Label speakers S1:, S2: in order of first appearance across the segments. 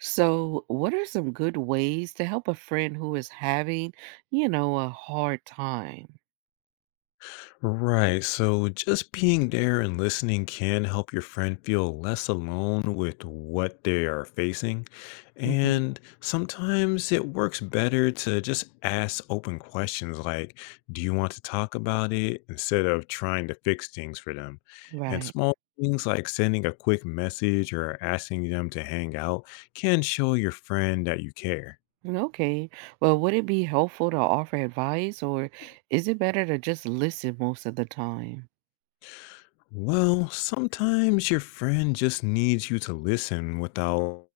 S1: So, what are some good ways to help a friend who is having, a hard time?
S2: Right. So just being there and listening can help your friend feel less alone with what they are facing.
S1: Hmm.
S2: And sometimes it works better to just ask open questions like, do you want to talk about it? Instead of trying to fix things for them. And
S1: Right.
S2: small things like sending a quick message or asking them to hang out can show your friend that you care.
S1: Okay. Well, would it be helpful to offer advice or is it better to just listen most of the time?
S2: Well, sometimes your friend just needs you to listen without.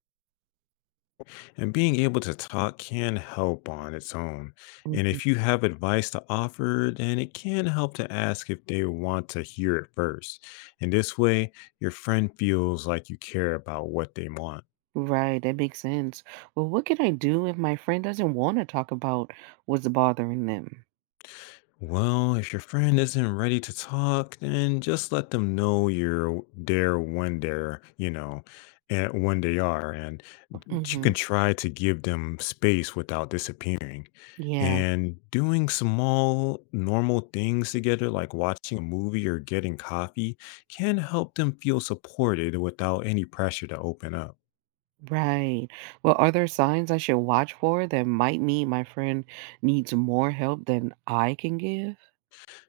S2: And being able to talk can help on its own. And
S1: Hmm.
S2: if you have advice to offer, then it can help to ask if they want to hear it first. And this way, your friend feels like you care about what they want.
S1: Right. That makes sense. Well, what can I do if my friend doesn't want to talk about what's bothering them?
S2: Well, if your friend isn't ready to talk, then just let them know you're there when they're, and when they are, and you can
S1: Hmm.
S2: try to give them space without disappearing.
S1: Yeah.
S2: And doing small, normal things together, like watching a movie or getting coffee, can help them feel supported without any pressure to open up.
S1: Right. Well, are there signs I should watch for that might mean my friend needs more help than I can give?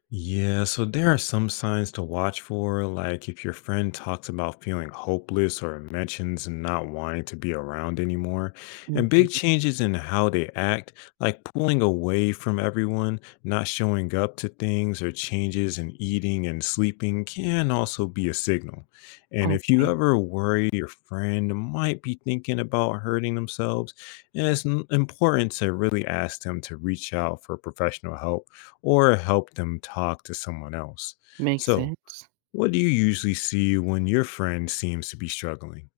S2: Yeah, so there are some signs to watch for, like if your friend talks about feeling hopeless or mentions not wanting to be around anymore, and
S1: Mhm.
S2: big changes in how they act, like pulling away from everyone, not showing up to things, or changes in eating and sleeping can also be a signal. And if you
S1: Okay,
S2: ever worry your friend might be thinking about hurting themselves, it's important to really ask them to reach out for professional help or help them talk to someone else.
S1: makes
S2: So,
S1: sense.
S2: what do you usually see when your friend seems to be struggling?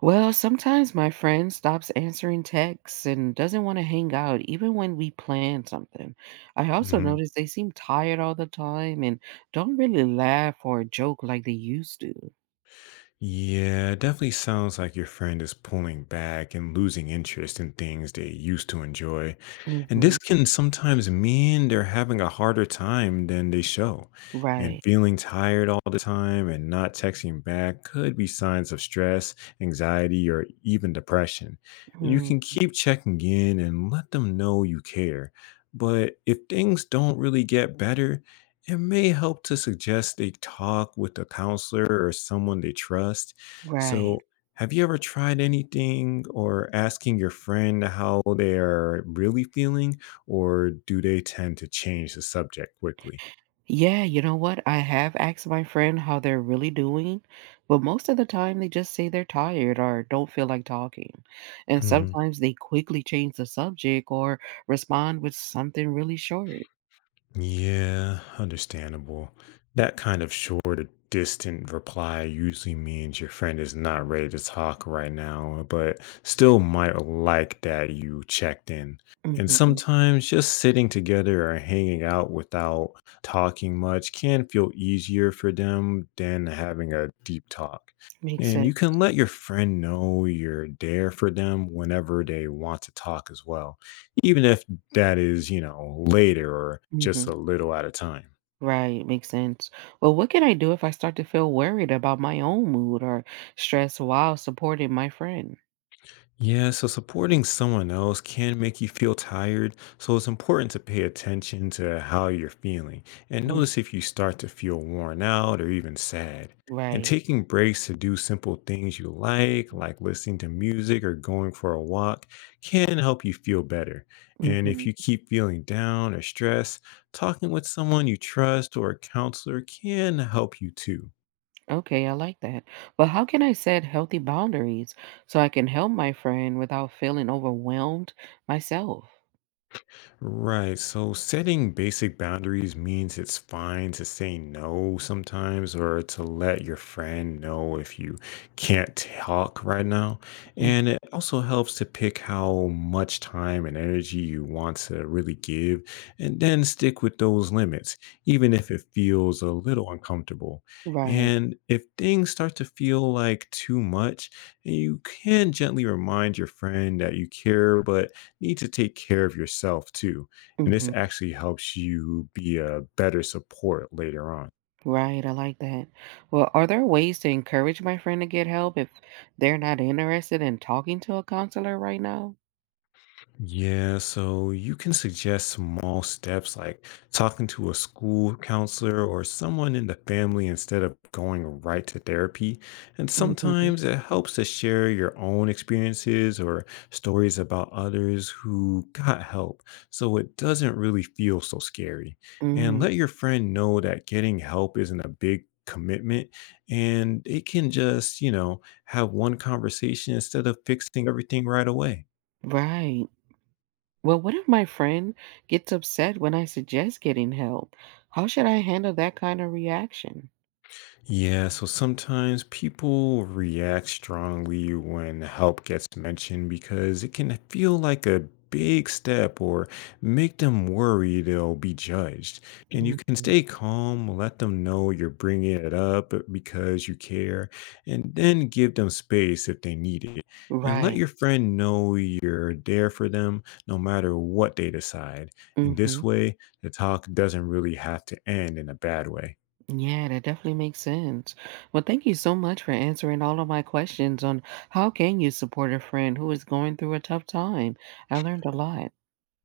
S1: Well, sometimes my friend stops answering texts and doesn't want to hang out, even when we plan something. I also
S2: Mm-hmm.
S1: notice they seem tired all the time and don't really laugh or joke like they used to.
S2: Yeah, it definitely sounds like your friend is pulling back and losing interest in things they used to enjoy. And
S1: Hmm.
S2: this can sometimes mean they're having a harder time than they show. And
S1: Right.
S2: feeling tired all the time and not texting back could be signs of stress, anxiety, or even depression. And you
S1: Mm.
S2: can keep checking in and let them know you care. But if things don't really get better, it may help to suggest a talk with a counselor or someone they trust.
S1: Right.
S2: So, have you ever tried anything or asking your friend how they are really feeling, or do they tend to change the subject quickly?
S1: Yeah, you know what? I have asked my friend how they're really doing, but most of the time they just say they're tired or don't feel like talking. And sometimes they quickly change the subject or respond with something really short.
S2: Yeah, understandable. That kind of short, or distant reply usually means your friend is not ready to talk right now, but still might like that you checked in. And
S1: Hmm.
S2: sometimes just sitting together or hanging out without talking much can feel easier for them than having a deep talk.
S1: Makes
S2: And
S1: sense.
S2: you can let your friend know you're there for them whenever they want to talk as well, even if that is, later or just
S1: Hmm.
S2: a little at a time.
S1: Right, makes sense. Well, what can I do if I start to feel worried about my own mood or stress while supporting my friend?
S2: Yeah, so supporting someone else can make you feel tired, so it's important to pay attention to how you're feeling and
S1: Mm.
S2: notice if you start to feel worn out or even sad. And
S1: Right.
S2: taking breaks to do simple things you like listening to music or going for a walk, can help you feel better. And if
S1: Hmm.
S2: you keep feeling down or stressed, talking with someone you trust or a counselor can help you too.
S1: Okay, I like that. But how can I set healthy boundaries so I can help my friend without feeling overwhelmed myself?
S2: Right. So setting basic boundaries means it's fine to say no sometimes or to let your friend know if you can't talk right now.
S1: Mm.
S2: And it also helps to pick how much time and energy you want to really give and then stick with those limits, even if it feels a little uncomfortable.
S1: Right.
S2: And if things start to feel like too much, you can gently remind your friend that you care, but need to take care of yourself too. And this
S1: Hmm.
S2: actually helps you be a better support later on.
S1: Right. I like that. Well, are there ways to encourage my friend to get help if they're not interested in talking to a counselor right now?
S2: Yeah, so you can suggest small steps like talking to a school counselor or someone in the family instead of going right to therapy. And
S1: Mm-hmm.
S2: sometimes it helps to share your own experiences or stories about others who got help, so it doesn't really feel so scary. And
S1: Mm,
S2: let your friend know that getting help isn't a big commitment and it can just have one conversation instead of fixing everything right away.
S1: right. Well, what if my friend gets upset when I suggest getting help? How should I handle that kind of reaction?
S2: Yeah, so sometimes people react strongly when help gets mentioned because it can feel like a big step or make them worry they'll be judged. And you
S1: Hmm.
S2: can stay calm, let them know you're bringing it up because you care, and then give them space if they need it. And let
S1: Right.
S2: your friend know you're there for them no matter what they decide. And
S1: Hmm.
S2: this way, the talk doesn't really have to end in a bad way.
S1: Yeah, that definitely makes sense. Well, thank you so much for answering all of my questions on how can you support a friend who is going through a tough time. I learned a lot.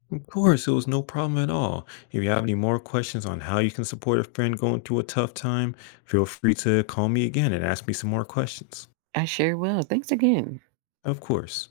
S2: Of course, it was no problem at all. If you have any more questions on how you can support a friend going through a tough time, feel free to call me again and ask me some more questions.
S1: I sure will. Thanks again.
S2: Of course.